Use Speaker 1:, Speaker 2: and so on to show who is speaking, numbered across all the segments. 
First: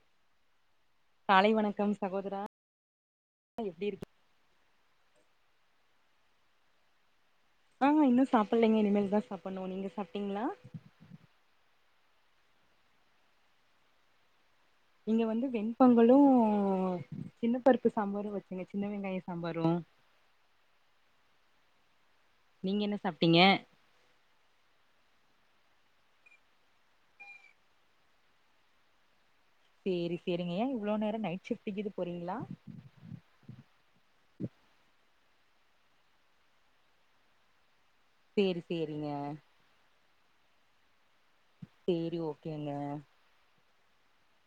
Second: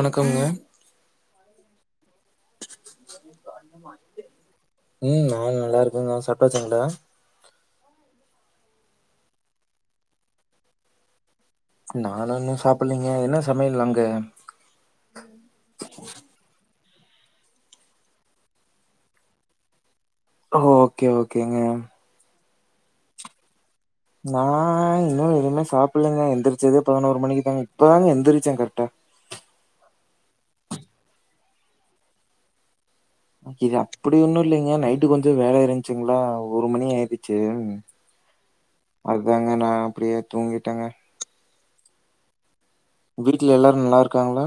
Speaker 1: வணக்கம்ங்க
Speaker 2: மாலை வணக்கம் சகோதரா எப்டிருக்
Speaker 1: ம் நா நல்லாருக்கேங்க சாப்ட்டாச்சுங்ளா
Speaker 2: ஆ இன்னூ சாப்பிலலைங்க இனிமேல் தா சாப்பட்ணூ நீங்க சாப்ட்டீங்ளா
Speaker 1: நாலா இன்னூ சாப்பில்லைங்க என்ன சமையல் அங்க
Speaker 2: இங்க வந்து வெண்பொங்கலூ சின்ன பருப்பு சாம்பாரூ வச்சங்க சின்ன வெங்காய சாம்பாரூ
Speaker 1: ஓகே ஓகேங்க
Speaker 2: நீங்க என்ன சாப்ட்டீங்க
Speaker 1: நா இன்னு எதூமே சாப்பிட்லங்க எந்திரிச்சதே பதினோரு மணிக்கு தா இப்பதாங்க எந்திரிச்சே கரெட்டா
Speaker 2: சேரி செரிங்க ஏ இவ்ளோ நேரோ நைட் ஷிஃப்ட்டிக்கிது போறீங்ளா
Speaker 1: கொஞ்ச வேல இருந்ச்சுங்களா ஒரு மணி ஆயிருச்சு
Speaker 2: சேரி சேரிங்க
Speaker 1: அத்தாங்க நா அப்டியே தூங்கிட்டங்க
Speaker 2: சேரி ஓக் கேங்க
Speaker 1: நல்லாருக்காங்களா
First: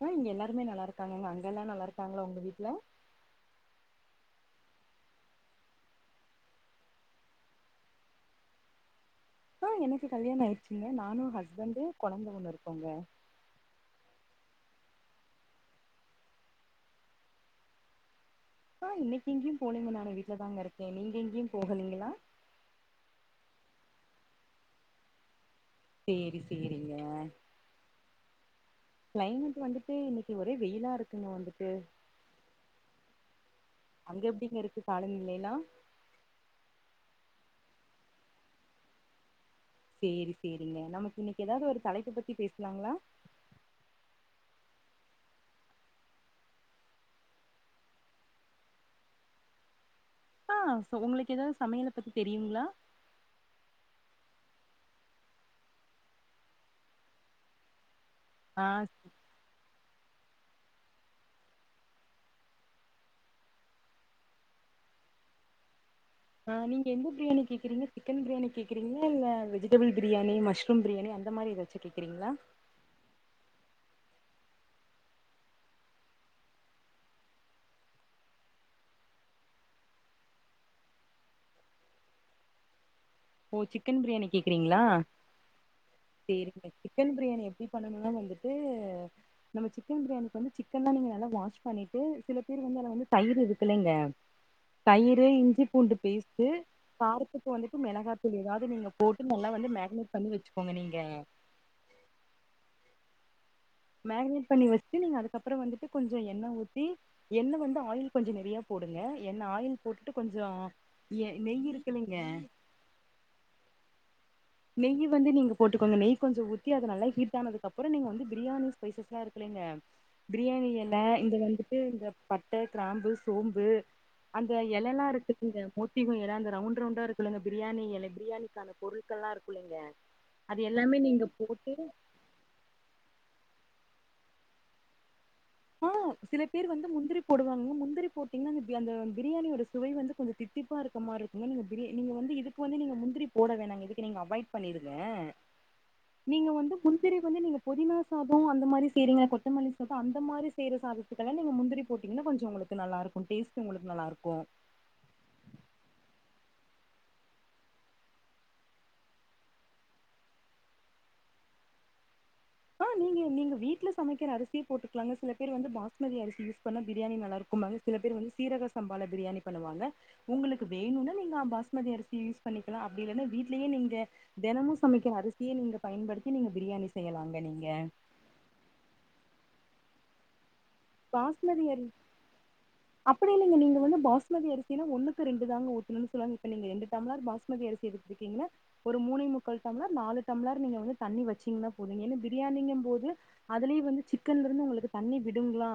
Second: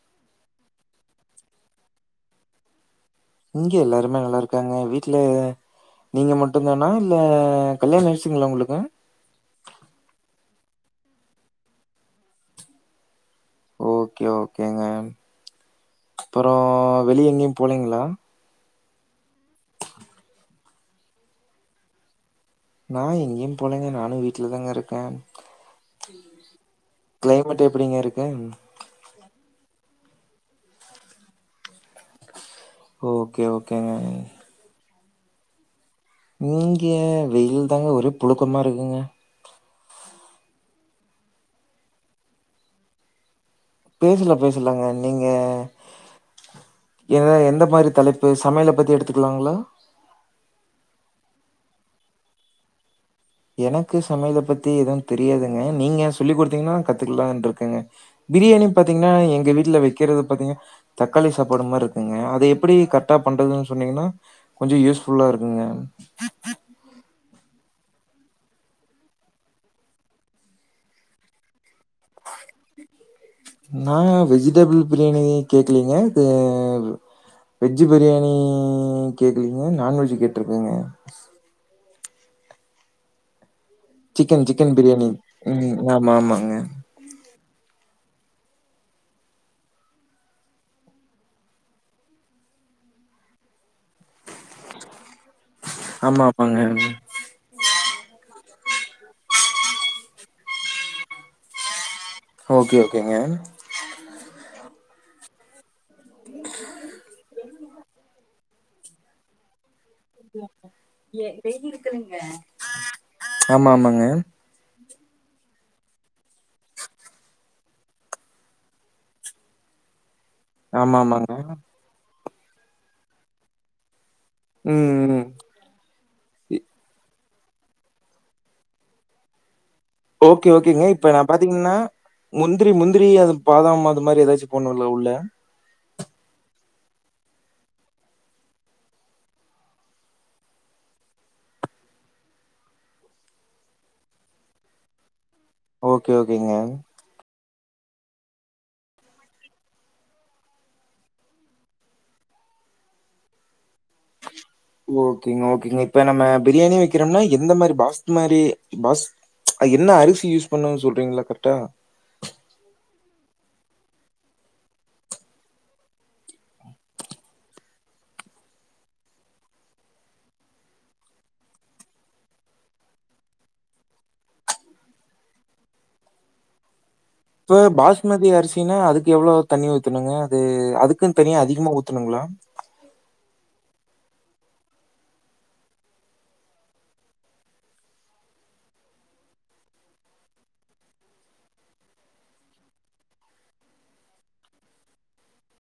Speaker 2: ஆ இங்க எல்லாருமே நல்லாருக்காங்க அங்க எல்லா நல்லாருக்காங்களா உங்க வீட்ல
Speaker 1: இங்க எல்லாருமே நல்லாருக்காங்க வீட்ல நீங்க மட்டுந்தானா இல்ல கல்யாணோ ஆயிர்ச்சிங்களா உங்களுக்கு
Speaker 2: ஆ எனக்கு கல்யாண ஆயிச்சுங்க நானூ ஹஸ்பண்ட்டு கொழந்த ஒன்னு இருக்குங்க
Speaker 1: ஓகே ஓகேங்க அப்றோ வெளிய எங்கேயு போலீங்களா
Speaker 2: ஆ இன்னைக்கு எங்கேயு போலீங்க நானு வீட்ல தாங்க இருக்கே நீங்க எங்கேயு போகலீங்களா
Speaker 1: நா எங்கயு போலங்க நானு வீட்லதாங்க இருக்கே
Speaker 2: சேரி சேரிங்க
Speaker 1: கிளைமேட் எப்படிங்கருக் ஏங்
Speaker 2: கிளைமேட் வந்துட்டு இன்னக்கு ஒரே வெயிலா இருக்குங்க வந்துட்டு
Speaker 1: ஓகே ஓ
Speaker 2: அங்க எப்டிங்கருக்கு பாலும் இல்லைலா
Speaker 1: இங்கே வெயில் தாங்க ஒரே புழுக்கமா இருக்குங்க
Speaker 2: சேரி சேரிங்க நமக் இன்னிக் எதாது ஒரு தலைப்பு பத்தி பேஸ்லாங்ளா
Speaker 1: பேசலா பேசலாங்க நீங்க எத எந்த மாரி தலைப்பு சமையல பத்தி எடுத்துக்கலாங்ளா
Speaker 2: ஆ சோ உங்களுக்கு எதாது சமையல பத்தி தெரியுங்ளா
Speaker 1: எனக்கு சமையல பத்தி எதுவு தெரியாதுங்க நீங்க சொல்லி் குடுத்தீங்னா கத்துக்கலான்ருக்கங்க
Speaker 2: ஆ
Speaker 1: பிரியாணி
Speaker 2: ச
Speaker 1: பாத்தீங்ன்னா எங்க வீட்ல வெ கிறது பாத்தீங்க தக்காளி சாப்பாடு மார்ருக்குங்க அத எப்டி கரெட்டா பண்றதுன் சொன்னீங்னா கொஞ்ச யூஸ்ஃபுல்லாருக்குங்க
Speaker 2: ஆஹ் நீங்க எந்த பிரியாணி கேக்கறீங்க சிக்கன் பிரியாணி கேக்கறீங்களா இல்ல வெஜிடபிள் பிரியாணி மஷ்ரூம் பிரியாணி அந்த மாரி எதாச்சு கேக்கறீங்களா
Speaker 1: நா வெஜிடபிள் பிரியாணி கேக்கலீங்க க வெஜ்ஜு பிரியாணி கேக்கலீங்க நான்வெஜ்ஜு கேட்ருக்கங்க
Speaker 2: ஓ சிக்கன் பிரியாணி
Speaker 1: சிக்கன்
Speaker 2: கேக்கறீங்களா
Speaker 1: பிரியாணி ம் ஆமா ஆமாங்க
Speaker 2: சேரிங்க சிக்கன் பிரியாணி இப்ப நம்ம வந்துட்டு நம்ம சிக்கன் பிரியாணிக்கு வந்து சிக்கன்லா நீங்க நல்லா வாஷ் பண்ணிட்டு சில பேர் வந்து அத வந்து தயிர் இருக்குல்லீங்க தயி ரு, இஞ்சி பூண்டு
Speaker 1: ஆமா
Speaker 2: பேஸ்ட்டு
Speaker 1: ஆமாங்க
Speaker 2: காரத்துக்கு வந்துட்டு மிளகா எதாவது நீங்க போட்டு நல்லா வந்து மேக்னெட் பண்ணி வெச்சுக்கோங்க நீங்க
Speaker 1: ஓகே ஓகேங்க
Speaker 2: மேக்னெட் பண்ணி வெச்சு நீங்க அதுக்கப்பறோ வந்துட் டு கொஞ்சோ எண்ண ஊத்தி எண்ண வந்து ஆயில் கொஞ்ச நெறையா போடுங்க என்ன ஆயில் போட்டுட்டு கொஞ்சோ எ நெய் இருக்குல்லைங்க
Speaker 1: ஆமா ஆமாங்க
Speaker 2: நெய்யி வந்து நீங்க போட்டுக்கோங்க நெய் கொஞ்ச ஊத்தி அத நல்லா ஹீட்டானதுக் கப்பறோ நீங்க வந்து பிரியாணி ஸ்பைசஸ்ல்லா இருக்குல்லீங்க பிரியாணி எல
Speaker 1: ஆமா ஆமாங்க
Speaker 2: இந்த வந்துட்டு இந்தப் பட்ட, கிராம்பு, சோம்பு அந்த
Speaker 1: ம்
Speaker 2: எலல்லா
Speaker 1: ம்
Speaker 2: இருக்குங்க மோத்தி [unintelligible] அந்த ரவுண்ட் ரவுண்டா இருக் சொல்லுங்க பிரியாணி எல பிரியாணிக்கான பொருள் க்கல்லா இருக்குல்லீங்க
Speaker 1: ஓகே ஓகேங்க இப்ப நா பாத்தீங்ன்னா முந்திரி முந்திரி அது பாதாமா இந்த மாரி எதாச்சு போட்ணுல்ல உள்ள
Speaker 2: ஆ சில பேர் வந்து முந்திரி போடுவாங்க முந்திரி போட்டீங்னா அந்த பெ அந்த பிரியாணியோட சுவை வந்து கொஞ்சோ தித்திப்பா இருக்க மார்ருக்குங்க நீங்க பிரி நீங்க வந்து இதுக் வந்து நீங்க முந்திரி போட வேணாங்க இதுக்கு நீங்க அவாய்ட் பண்ணிருங்க
Speaker 1: ஓகே
Speaker 2: நீங்க
Speaker 1: ஓகேங்க
Speaker 2: வந்து முந்திரி வந்து நீங்க புதினா சாதோ அந்த மாரி செய்றீங்க கொத்தமல்லி சாதோ அந்த மாரி செய்யற சாதத்துக்கெல்லா நீங்க முந்திரி போட்டீங்கனா கொஞ்சோ உங்களுக்கு நல்லாருக்கு டேஸ்ட் உங்களுக்கு நல்லா இருக்கு
Speaker 1: ஓகேங்க ஓகேங்க இப்ப நம்ம பிரியாணி வெக்கிறம்னா எந்த மாரி பாஸ்த் மாரி பாஸ் அத் என்ன அரிசி யூஸ் பண்ணு சொல்றீங்களா கரெட்டா
Speaker 2: ஆ நீங்க நீங்க வீட்ல சமைக்கிற அரிசியே போட்டுக்குலாங்க சில பேர் வந்து பாஸ்மதி அரிசி யூஸ் பண்ணா பிரியாணி நல்லாருக்கும்பாங்க சில பேர் வந்து சீரக சம்பால பிரியாணி பண்ணுவாங்க உங்குளுக்கு வேணுன்னா நீங்க பாஸ்மதி அரிசி யூஸ் பண்ணிக்கலா அப்டி இல்லன்னா வீட்லயே நீங்க தெனமு சமைக்கிற அரிசியே நீங்க பயன்படுத்தி நீங்க பிரியாணி செய்யலா
Speaker 1: இப்போ பாஸ்மதி அரிசினா அதுக் எவ்ளோ தண்ணி ஊத்துணுங்க அது அதுக்குன் தனியா
Speaker 2: பாஸ்மதி
Speaker 1: அதிகமா
Speaker 2: அரி
Speaker 1: ஊத்தணுங்ளா
Speaker 2: [unintelligible] நீங்க வந்து பாஸ்மதி அரிசினனா ஒண்ணுக்கு ரெண்டுதாங்க ஊத்தனு சொல்லுவாங் இப்ப நீங்க ரெண்டு டம்ளார் பாஸ்மதி அரிசி எடுத்துருக்கீன்னா ஒரு மூனை முக்கள் டம்ளார் நாலு டம்ளார் நீங்க வந்து தண்ணி வெச்சீங்குன்னா போது ஏனா பிரியாணிங்கும் போது அதிலயே வந்து சிக்கன்ல இருந்து உங்குளுக் தண்ணி விடுங்குளா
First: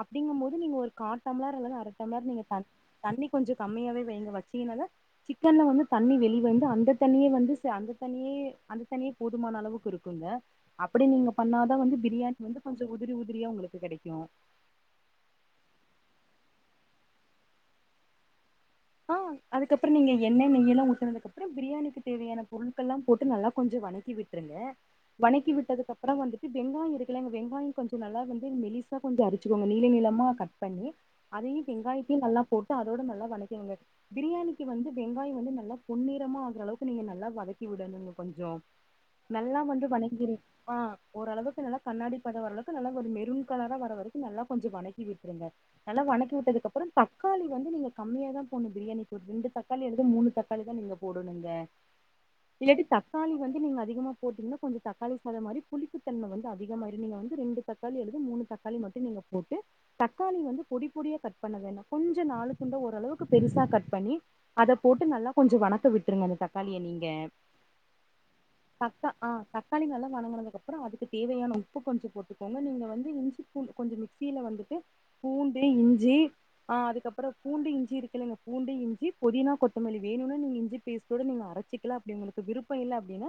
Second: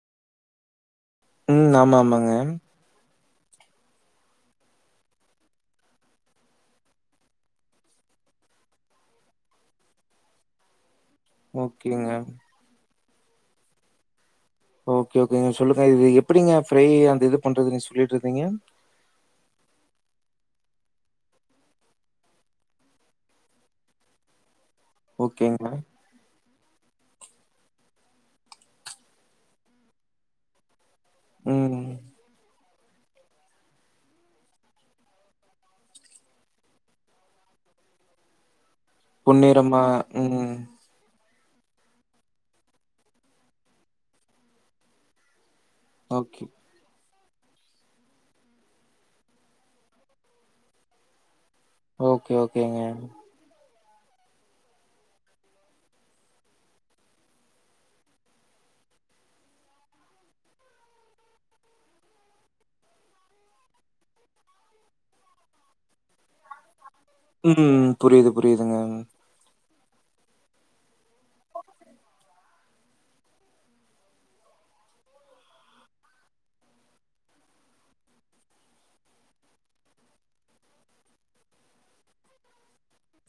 Speaker 2: அப்பிடிங்கும் போது நீங்க ஒர் கா டம்ளார்
Speaker 1: ம்.
Speaker 2: அல்லது அர
Speaker 1: ஆமா,
Speaker 2: டம்ளார்
Speaker 1: ஆமாங்க.
Speaker 2: நீங்க தண் தண்ணி கொஞ்ச கம்மியாவே வெயிங்க வச்சீங்குனாத சிக்கன்ல வந்து தண்ணி வெளி வந்து அந்த தண்ணியே வந்து சே அந்த தண்ணியே அந்த தண்ணியே போதுமான அளவுக்கு இருக்குங்க அப் ப்டி நீங்க பண்ணாதா வந்து
Speaker 1: ஓகேங்க.
Speaker 2: பிரியாணில இருந்து கொஞ்சு உதிர் உதிரியா உங்குளுக் கெடைக்கு
Speaker 1: ஓகே ஓகேங்க சொல்லுங்க இது எப்பிடிங்க ஃப்ரை அந்த இது பண்றது நீங்க சொல்லிட்ருந்தீங்க
Speaker 2: ஆ அதுக்கப்புறம் நீங்க எண்ணெய் நெய்யெல்லா ஊத்துனகப்புறோ பிரியாணிக்கு தேவையான பொருள்கள் எல்லாம் போட்டு நல்லா கொஞ்ச வணக்கி விட்டுருங்க வணக்கி
Speaker 1: ஓகேங்க.
Speaker 2: விட்டதுகப்புறோ வந்துட் இ வெங்காய் இருக்குல்லங்க வெங்காய் கொஞ்ச நல்லா வந்து மெலிசா கொஞ்சோ அரிச்சுக்கோங்க நீள நீளமா கட் பண்ணி அதையும்
Speaker 1: ம்.
Speaker 2: வெங்காயத்தையும் நல்லா போட் ட்டு அதோட நல்ல வணிக் கிங்க பிரியாணிக்கு வந்து வெங்காய வந்து நல்லா பொன்னிறமா ஆகுறளவுக்கு நீங்க நல்லா வதக்கி விடணுங்க கொஞ்சோ நல்லா
Speaker 1: பொன்னிறமா
Speaker 2: வந்து
Speaker 1: ம்.
Speaker 2: வணங்கிரும்மா ஓரளவுக்கு நல்லா கண்ணாடி பத வரளவுக்கு நல்லா ஒர் மெருன் கலரா வர வரைக்கு நல்லா கொஞ்சோ வணக்கி விட்ருங்க நல்லா வணக்கி
Speaker 1: ஓகே.
Speaker 2: விட்டதுக்குப்புறம் தக்காளி வந்து நீங்க கம்மியா தான் பொண்ணு பிரியாணிக்கு ஒரு ரெண்டு தக்காளி அல்லது மூணு தக்காளி தான் நீங்க போடும்ணுங்க
Speaker 1: ஓகே ஓகேங்க
Speaker 2: நீங்க போட்டீங்கன்னா கொஞ்சம் தக்காளி சாத மாதிரி புளிப்புத்தன்மை வந்து அதிகமாயீரு ரெண்டு தக்காளி மூணு நீ போட்டு தக்காளி வந்து பொடி பொடிய கட் பண்ண ‌ வேண்டாம் கொஞ்சம் நாலு துண்ட ஓரளவுக்கு பெருசா கட் பண்ணி அதை போட்டு நல்லா கொஞ்சம் வணக்க விட்டுருங்க அந்த தக்காளியை நீங்க
Speaker 1: ம் புரியுது புரியுதுங்க
Speaker 2: தக்கா ஆ தக்காளி நல்லா வணங்கினதுக்கப்புறம் அதுக்கு தேவையான உப்பு கொஞ்சம் போட்டுக்கோங்க நீங்கள் வந்து இஞ்சி பூண்டு கொஞ்சம் மிக்சியில் வந்துட்டு பூண்டு இஞ்சி அதுக்கப்புறம் பூண்டு இஞ்சி இருக்கு பூண்டு இஞ்சி பொதினா கொத்தமல்லி வேணும்னு நீங்க இஞ்சி பேஸ்ட் நீங்க அரைச்சிக்கலாம் அப்படி உங்களுக்கு விருப்பம் இல்லை அப்படின்னா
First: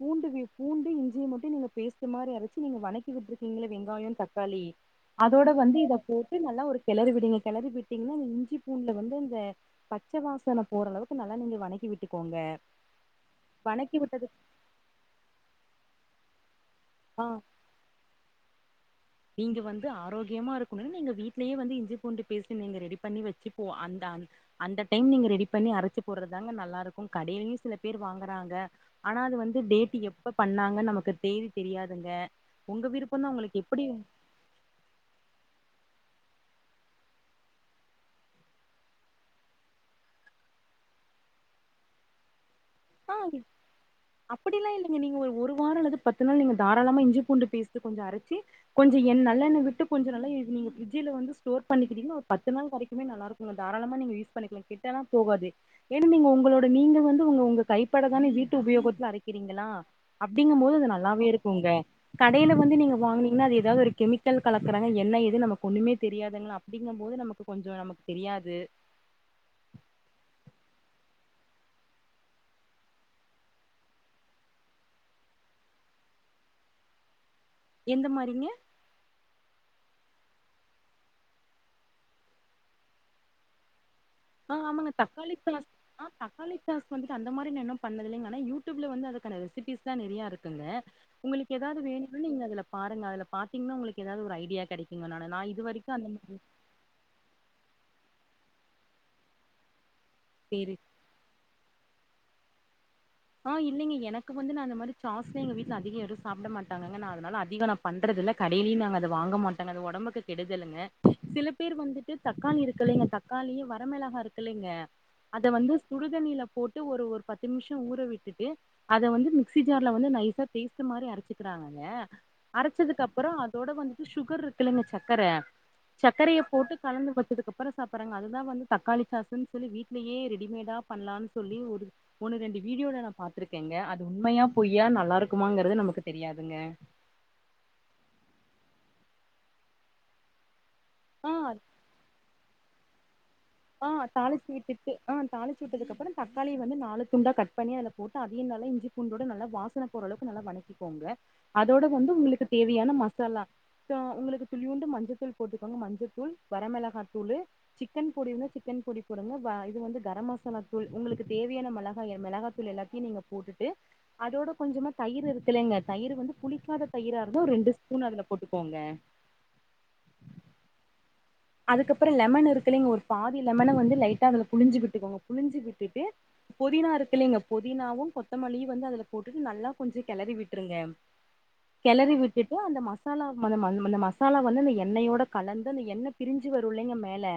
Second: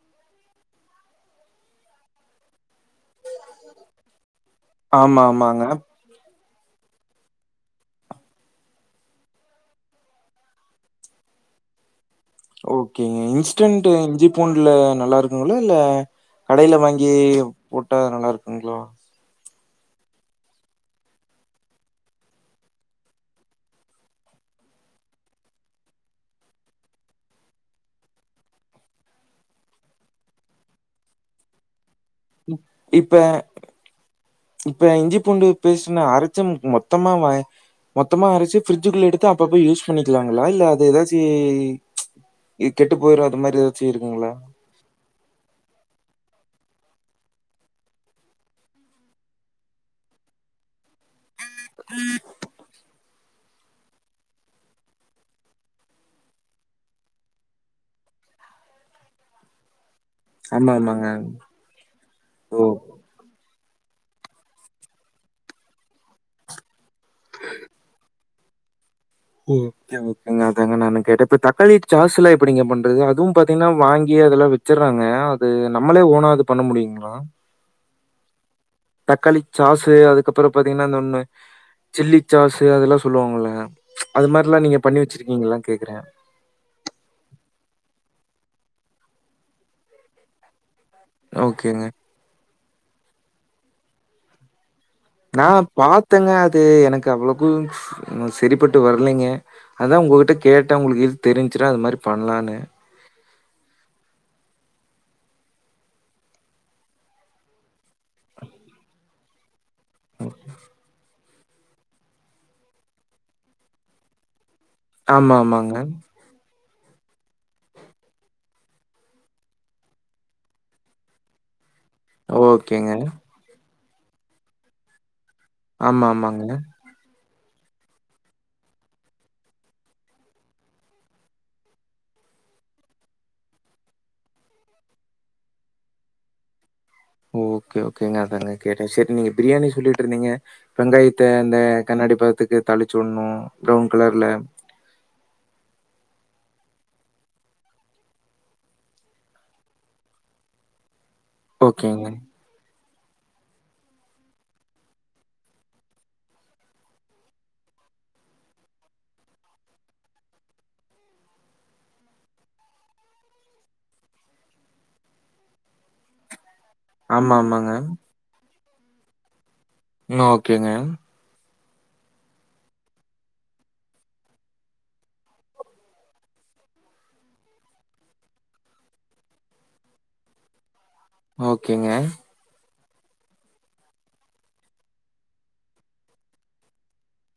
Speaker 2: பூண்டு பூண்டு இஞ்சியை மட்டும் நீங்க பேஸ்ட்மாதிரி அரை நீங்க வணக்கி விட்டு இருக்கீங்கள வெங்காயம் தக்காளி
Speaker 1: ஆமா,
Speaker 2: அதோட
Speaker 1: ஆமாங்க.
Speaker 2: வந்து இத போட்டு நல்லா ஒரு கிளறி விடுங்க கிளறி விட்டீங்கன்னா இஞ்சி பூன்டுல வந்து இந்த பச்சை வாசனை போற அளவுக்கு நல்லா நீங்க வணக்கி விட்டு
Speaker 1: ஓகேங்க இன்ஸ்டன்ட் இஞ்சி
Speaker 2: விட்டதுக்கு
Speaker 1: பூண்டல நல்லா இருக்குங்களா இல்ல கடையில வாங்கி
Speaker 2: ஆ
Speaker 1: போட்டா நல்லா இருக்குங்களா
Speaker 2: நீங்க வந்து ஆரோக்கியமா இருக்கணும் நீங்க வீட்லயே வந்து இஞ்சி பூண்டு பேசி நீங்க ரெடி பண்ணி வச்சுந்த அந்த டைம் நீங்க ரெடி பண்ணி அரைச்சு போடுறதுதாங்க நல்லா இருக்கும் கடையிலயும் சில பேர் வாங்குறாங்க ஆனா அது வந்து டேட் எப்ப பண்ணாங்கன்ன நமக்கு தேதி தெரியாது ங்க
Speaker 1: ம்.
Speaker 2: உங்க
Speaker 1: இப்ப
Speaker 2: விருப்பம் தான் உங்களுக்கு
Speaker 1: இப்ப இஞ்சி பூண்டு பேஸ்ட் நா அரைச் மொத்தமா மொத்தமா அரைச்சு ஃப்ரிட்ஜுக்குள்ள எடுத்து அப்பப்ப யூஸ் பண்ணிக்கலாங்களா இல்ல அது ஏதாச்சு‌
Speaker 2: ஆ அப்படிலாம் இல்லைங்க நீங்க ஒரு ஒரு வாரம் அல்லது பத்து நீங்க தாராளமாக இஞ்சி பூண்டு வேஸ்ட் கொஞ்சம் அரைச்சு கொஞ்சம் நல்லெண்ண் விட்டு கொஞ்சம் நல்லா நீங்க பிரிட்ஜில வந்து ஸ்டார் பண்ணிக்கீடிங்கன்னா ஒரு பத்து நாள் வரைக்குமே நல்லாக்கும் தாராளமா நீங்க யூ பண்ணிக்கலாம் கெட்டெல்லாம் போகாது ஏன்னா நீங்க உங்களோட நீங்க வந்து உங்க உங்க கைப்பட தானே வீட்டு உபயோகத்துல அரைக்கிறீங்களா அப்டிங்கும்
Speaker 1: ஆமா,
Speaker 2: போது அது
Speaker 1: ஆமாங்க.
Speaker 2: நல்லாவே இருக்குங்க கடையில
Speaker 1: ஓ!
Speaker 2: வந்து நீங்க வாங்கனீங்கன்னா அது எதா ஒரு கெமிக்கல் கலக்கறாங்க என்ன எது நமக்கு ஒண்ணமே தெரியாதங்கள அ அப்டிங்கும் போது நமக்கு கொஞ்சோ நமக்கு தெரியாது இது
Speaker 1: ஓ ஒகே ஒகேங்க அதாங்க நானு கேட்டே இப்ப தக்காளிட்டு சாஸ்செல்லா எப்டிங்க பண்றது அதுவு பாத்தீங்கன்னா வாங்கி அதெல்லா வெச்சிட்றாங்க அது நம்மளே ஓனா அது பண்ண முடியுங்களா
Speaker 2: எந்த மாரிங்க
Speaker 1: தக்காளி சாஸ்சு அதுக்கப்புறோ பார்த்தீங்கன்னா இன்னோன்னு அந்த சில்லி சாஸு அதெல்லா சொல்லுவாங்குல்ல
Speaker 2: ஆஹ் ஆமாங்க தக்காளி தாஸ்
Speaker 1: கேக்குறேன்?
Speaker 2: ஆ ஆ தக்காளி சாசு வந்துட்டு அந்த மாரி நா இன்னு பண்ணதில்லிங்க யூடியூப்ல வந்து அதுக்கான ரெசிபிஸ் தா நெறைய இருக்குங்க உங்களுக்கு ஏதாவது
Speaker 1: ஓகேங்க.
Speaker 2: வேணுன்னா நீங்க அதுல பாருங்க அதுல பாத்தீங்கன்னா உங்களுக்கு ஏதாவது ஒரு ஐடியா கெடைக்கோ
Speaker 1: நா பாத்தேங்க அது எனக்கு அவ்வளவுக்கும் செரி பட்டு வரலைங்க அத்தா உங்க கிட்ட
Speaker 2: சேரி
Speaker 1: கேட்டே உங்களுக்கு எதது தெரிஞ்சிட அது மாரி பண்ணலனு
Speaker 2: ஆஹ் இல்லைங்க எனக்கு வந்து நா அந்த மாரி சாஸ்லா எங்க வீட்டுல அதிகோ யாரு சாப்பிட மாட்டாங்க நா அதனால அதிகோ நா பண்றது இல்ல கடையிலயு நாங்க அத வாங்க மாட்டோங்க டோங்க அது ஒடம்புக்கு கெடுதலுங்க சில பேர் வந்துட்டு தக்காளி இருக்குல்லலைங்க தக்காளியே வரமளகா இருக்கு ங்க
Speaker 1: ஆமா,
Speaker 2: அத வந்து
Speaker 1: ஆமாங்க.
Speaker 2: சுடுதண்ணியில போட்டு ஒரு ஒரு பத்து நிமிஷோ ஊர விட்டுட்டு அத வந்து மிக்சி ஜார்ல வந்து நைசா டேஸ்ட் மாரி அரைச்சுக்கறாங்க க
Speaker 1: ஓகேங்க.
Speaker 2: அரைச்சதுக்கு அப்புறோ அதோட வந்து சுகர் இருக்கு இல்லங்க சக்கர
Speaker 1: ஆமா,
Speaker 2: சர்க்கரைய
Speaker 1: ஆமாங்க.
Speaker 2: போட்டு கலந்து வச்சு அப்புறோ சாப்புட்றாங்க அதுதா வந்து தக்காளி சாசுன்னு சொல்லி வீட்லயே ரெடிமேடா பண்ணலாம்னு சொல்லி ஒரு ஒன்னு ரெண்டு வீடியோல நா பாத்திருக்கேங்க அது உண்மையா பொய்யான்னுல்லா நல்லாருக்குமாங்கறது நமக்கு தெரியாதுங்க
Speaker 1: ஓகே ஓகேங்க ஆதாங்க கேட்டே சேரி நீங்க பிரியாணி சொல்லிட்டு இருந்தீங்க வெங்காயத்த
Speaker 2: ஆ
Speaker 1: அந்த கண்ணாடி பதத்துக்கு தாளிச்சுவுட்னு
Speaker 2: ஆஹ் தாளிச்சி விட்டுட்டு ஆஹ் தாளிச்சு விட்டதுக்கு அப்புறோ தக்காளிய வந்து நாலு துண்டாக கட் பண்ணி அதுல போட்டு அதையு நல்ல இஞ்சி பூண்டோடு நல்லா வாசன போற அளவுக்கு நல்லா வதங்கிக்கோங்க அதோட
Speaker 1: ஓகேங்க.
Speaker 2: வந்து உங்களுக்கு தேவையான மாச மசாலா உங்களுக்கு துளிவுண்டு மஞ்சத்தூள் போட்டுக்கோங்க மஞ்சத்தூள் வரமிளகா தூளு சிக்கன் பொடி வந்து சிக்கன் பொடி போடுங்க இது வந்து கரம் மசாலா தூள் உங்களுக்கு தேவையான மிளகாய மிளகா தூள் எல்லாத்தையும் நீங்க போட்டுட்டு அதோட கொஞ்சமா தயிர் இருக்குலங்க தயிர் வந்து புளிக்காத தயிராக
Speaker 1: ஆமா,
Speaker 2: இருந்த ஒரு ரண்டு
Speaker 1: ஆமாங்க.
Speaker 2: ஸ்பூன் அதுல போட்டு போங்க
Speaker 1: ஓகேங்க
Speaker 2: அதுக்கப்புறம் லெமன் இருக்கு இல்லிங்க ஒரு பாதி லெமனை வந்து லைட்டா அதுல புழிஞ்சு விட்டுக்கோங்க புழிஞ்சு விட்டுட்டு புதினா இருக்கு இல்லிங்க புதினாவும் கொத்தமல்லியும் வந்து அதுல போட்டுட்டு நல்லா கொஞ்சம் கிளறி விட்டுருங்க
Speaker 1: ஓகேங்க.
Speaker 2: கிளறி விட்டுட்டு அந்த மாச மசாலா ம அந்த மசாலா வந்து இந்த எண்ணெயோட கலந்து அந்த எண்ணெய் பிரிஞ்சு வரும் பிள்ளைங்க மேலே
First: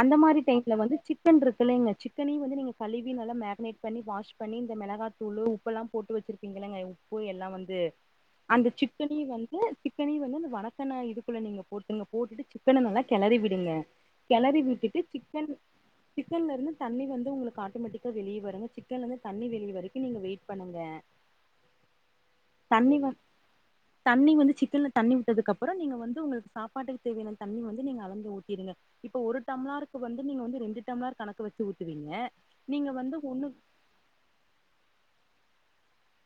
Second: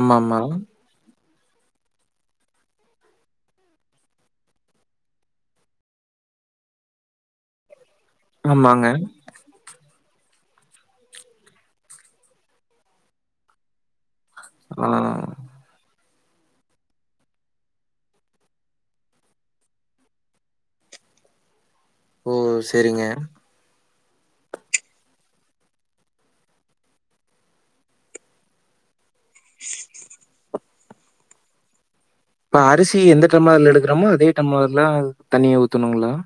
Speaker 2: அந்த மாரி டைம்ல வந்து சி க்கன் இருக்குல்லைங்க சிக்கனையு வந்து நீங்க கழுவி நல்லா மேரினேட் பண்ணி வாஷ் பண்ணி இந்த மிளகாத்தூளு உப்பெல்லா போட்டு வச்சிருக்கீங்களங்க உப்பு எல்லா வந்து அந்த
Speaker 1: ஆமாங்க.
Speaker 2: சிக்கனையு வந்து சிக்கனையு வந்து இந்த வணக்கென்ன இதுக்குள்ள நீங்க போட்டுங்க போட்டுட்டு சிக்கன நல்லா கெளறி விடுங்க கெளறி
Speaker 1: ஆ.
Speaker 2: விட்டுட்டு சிக்கன் சிக்கன்ல இருந்து தண்ணி வந்து உங்களுக்கு ஆட்டோமேட்டிக்கா வெளியே வருங்க சிக்கன் இருந்து தண்ணி வெளியே வரைக்கு நீங்க வெயிட் பண்ணுங்க
Speaker 1: ஓ!
Speaker 2: தண்ணி
Speaker 1: சரிங்க.
Speaker 2: வ தண்ணி வந்து சிக்கன்ல தண்ணி அதுக்கப்பறோ நீங்க வந்து உங்களுக்கு சாப்பாட்டுக்கு தேவையான தண்ணி வந்து நீங்க அளந்து ஊத்திருங்க இப்ப ஒரு டம்ளாருக்கு வந்து நீங்க வந்து ரெண்டு டம்ளர் கணக்கு வச்சு ஊத்துவீங்
Speaker 1: இப்ப அரிசி எந்த டம்ளர்ல எடுக்றமோ அதே டம்ளர்ல தண்ணிய ஊ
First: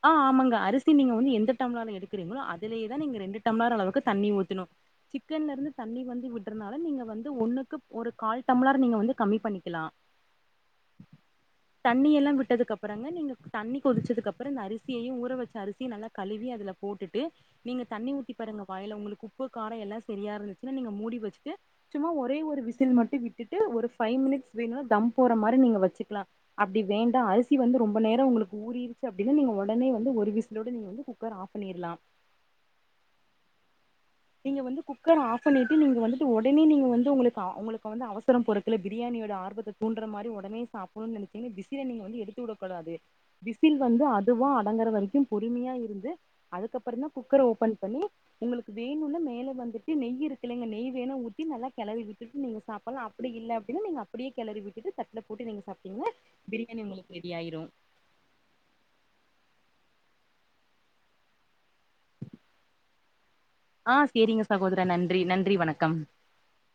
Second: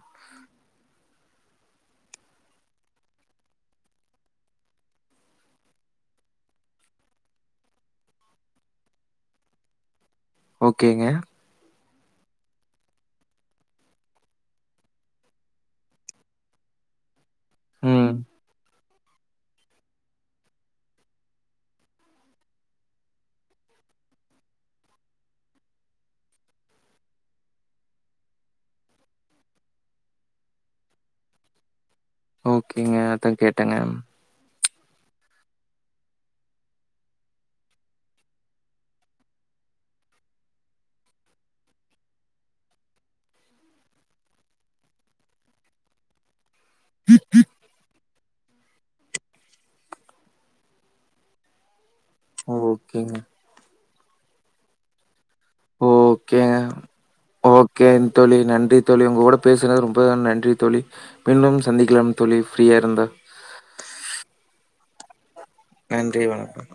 Speaker 2: ஆ ஆமாங்க அரி சி நீ வந்து எந்த டம்ளர்ல எடுக்கீங்றீகளோ அதுலயேதா நீங்க ரெண்டு டம்ளர் அளவுக்கு தண்ணி ஊத்துனு சிக்கன்ல இருந்து தண்ணி வந்து விட்றனால நீங்க வந்து ஒண்ணுக்கு ஒரு கால் டம்ளர் நீங்க வந்து கம்மி பண்ணிக்கலா
Speaker 1: ஓகேங்க.
Speaker 2: தண்ணி எல்லா விட்டதுக்கு அப்பறங்க நீங்க தண்ணி கொதிச்சதுக்கப் கப்றோ இந்த அரிசியையு ஊற வச்ச அரிசிய நல்ல கழுவி அதுல போட்டுட் டு நீங்க தண்ணி
Speaker 1: ம்.
Speaker 2: ஊத்தி பாருங்க வாயுல உங்களுக்கு உப்பு காரம் எல்லாம் சரியா இருந்துச்சுன்னா நீங்க மூடி வச்சுட்டு சும்மா ஒரே ஒரு விசில் மட்டும் விட்டுட்டு ஒரு ஃபைவ் மினிட்ஸ் வைங்க தம் போற மாரி நீங்க வச்சுக்கலாம் அப்பிடி வேண்டா அரிசி வந்து ரொம்ப நேரம் உங்களுக்கு ஊறி அப்பிடின்னா நீங்க ஒடனே வந்து ஒரு விசிலோட நீங்க வந்து குக்கர ஆப் பண்ணிடலாம்
Speaker 1: ஓகேங்க அதான் கேட்டேங்க
Speaker 2: நீங்க வந்து குக்கர் ஆஃப் பண்ணிட்டு நீங்க வந்துட்டு ஒடனே நீங்க வந்து உங்களுக்கு உங்களுக்கு வந்து அவசரம் பொறுக்கல பிரியாணியோட ஆர்வத்த தூன்றா மாரி ஓடனே சாப்பிடணும்னு நினைச்சி விசில நீங்க வந்து எடுத்து வுட கூடாது விசில் வந்து அதுவா அடங்கற வரைக்கும் பொறுமையா இருந்து அதுக்கப்பற தான் குக்கர ஓபன் பண்ணி உங்களுக்கு வேணும்ன்னா மேல வந்துட்டு நெய் இருக்குலங்க நெய் வேணா ஊத்தி நல்லா கெளரி விட்டு நீங்க சாப்பிடலாம்
Speaker 1: ஓகேங்க.
Speaker 2: அப்பிடி இல்ல அப்பிடின்னு நீங்க அப்பிடியே கெளறி விட்டுட்டு தட்டுல
Speaker 1: ஓகேங்க
Speaker 2: ஆயிரு
Speaker 1: ஓகே தோழி நன்றி தோழி உங்க கூட பேசுனது ரொம்ப ரொம்ப நன்றி தோழி [unintelligible] சந்திக்கலாம் தோழி ஃப்ரீயா இருந்தா
Speaker 2: சகோதர நன்றி நன்
Speaker 1: நன்றி வணக்கம்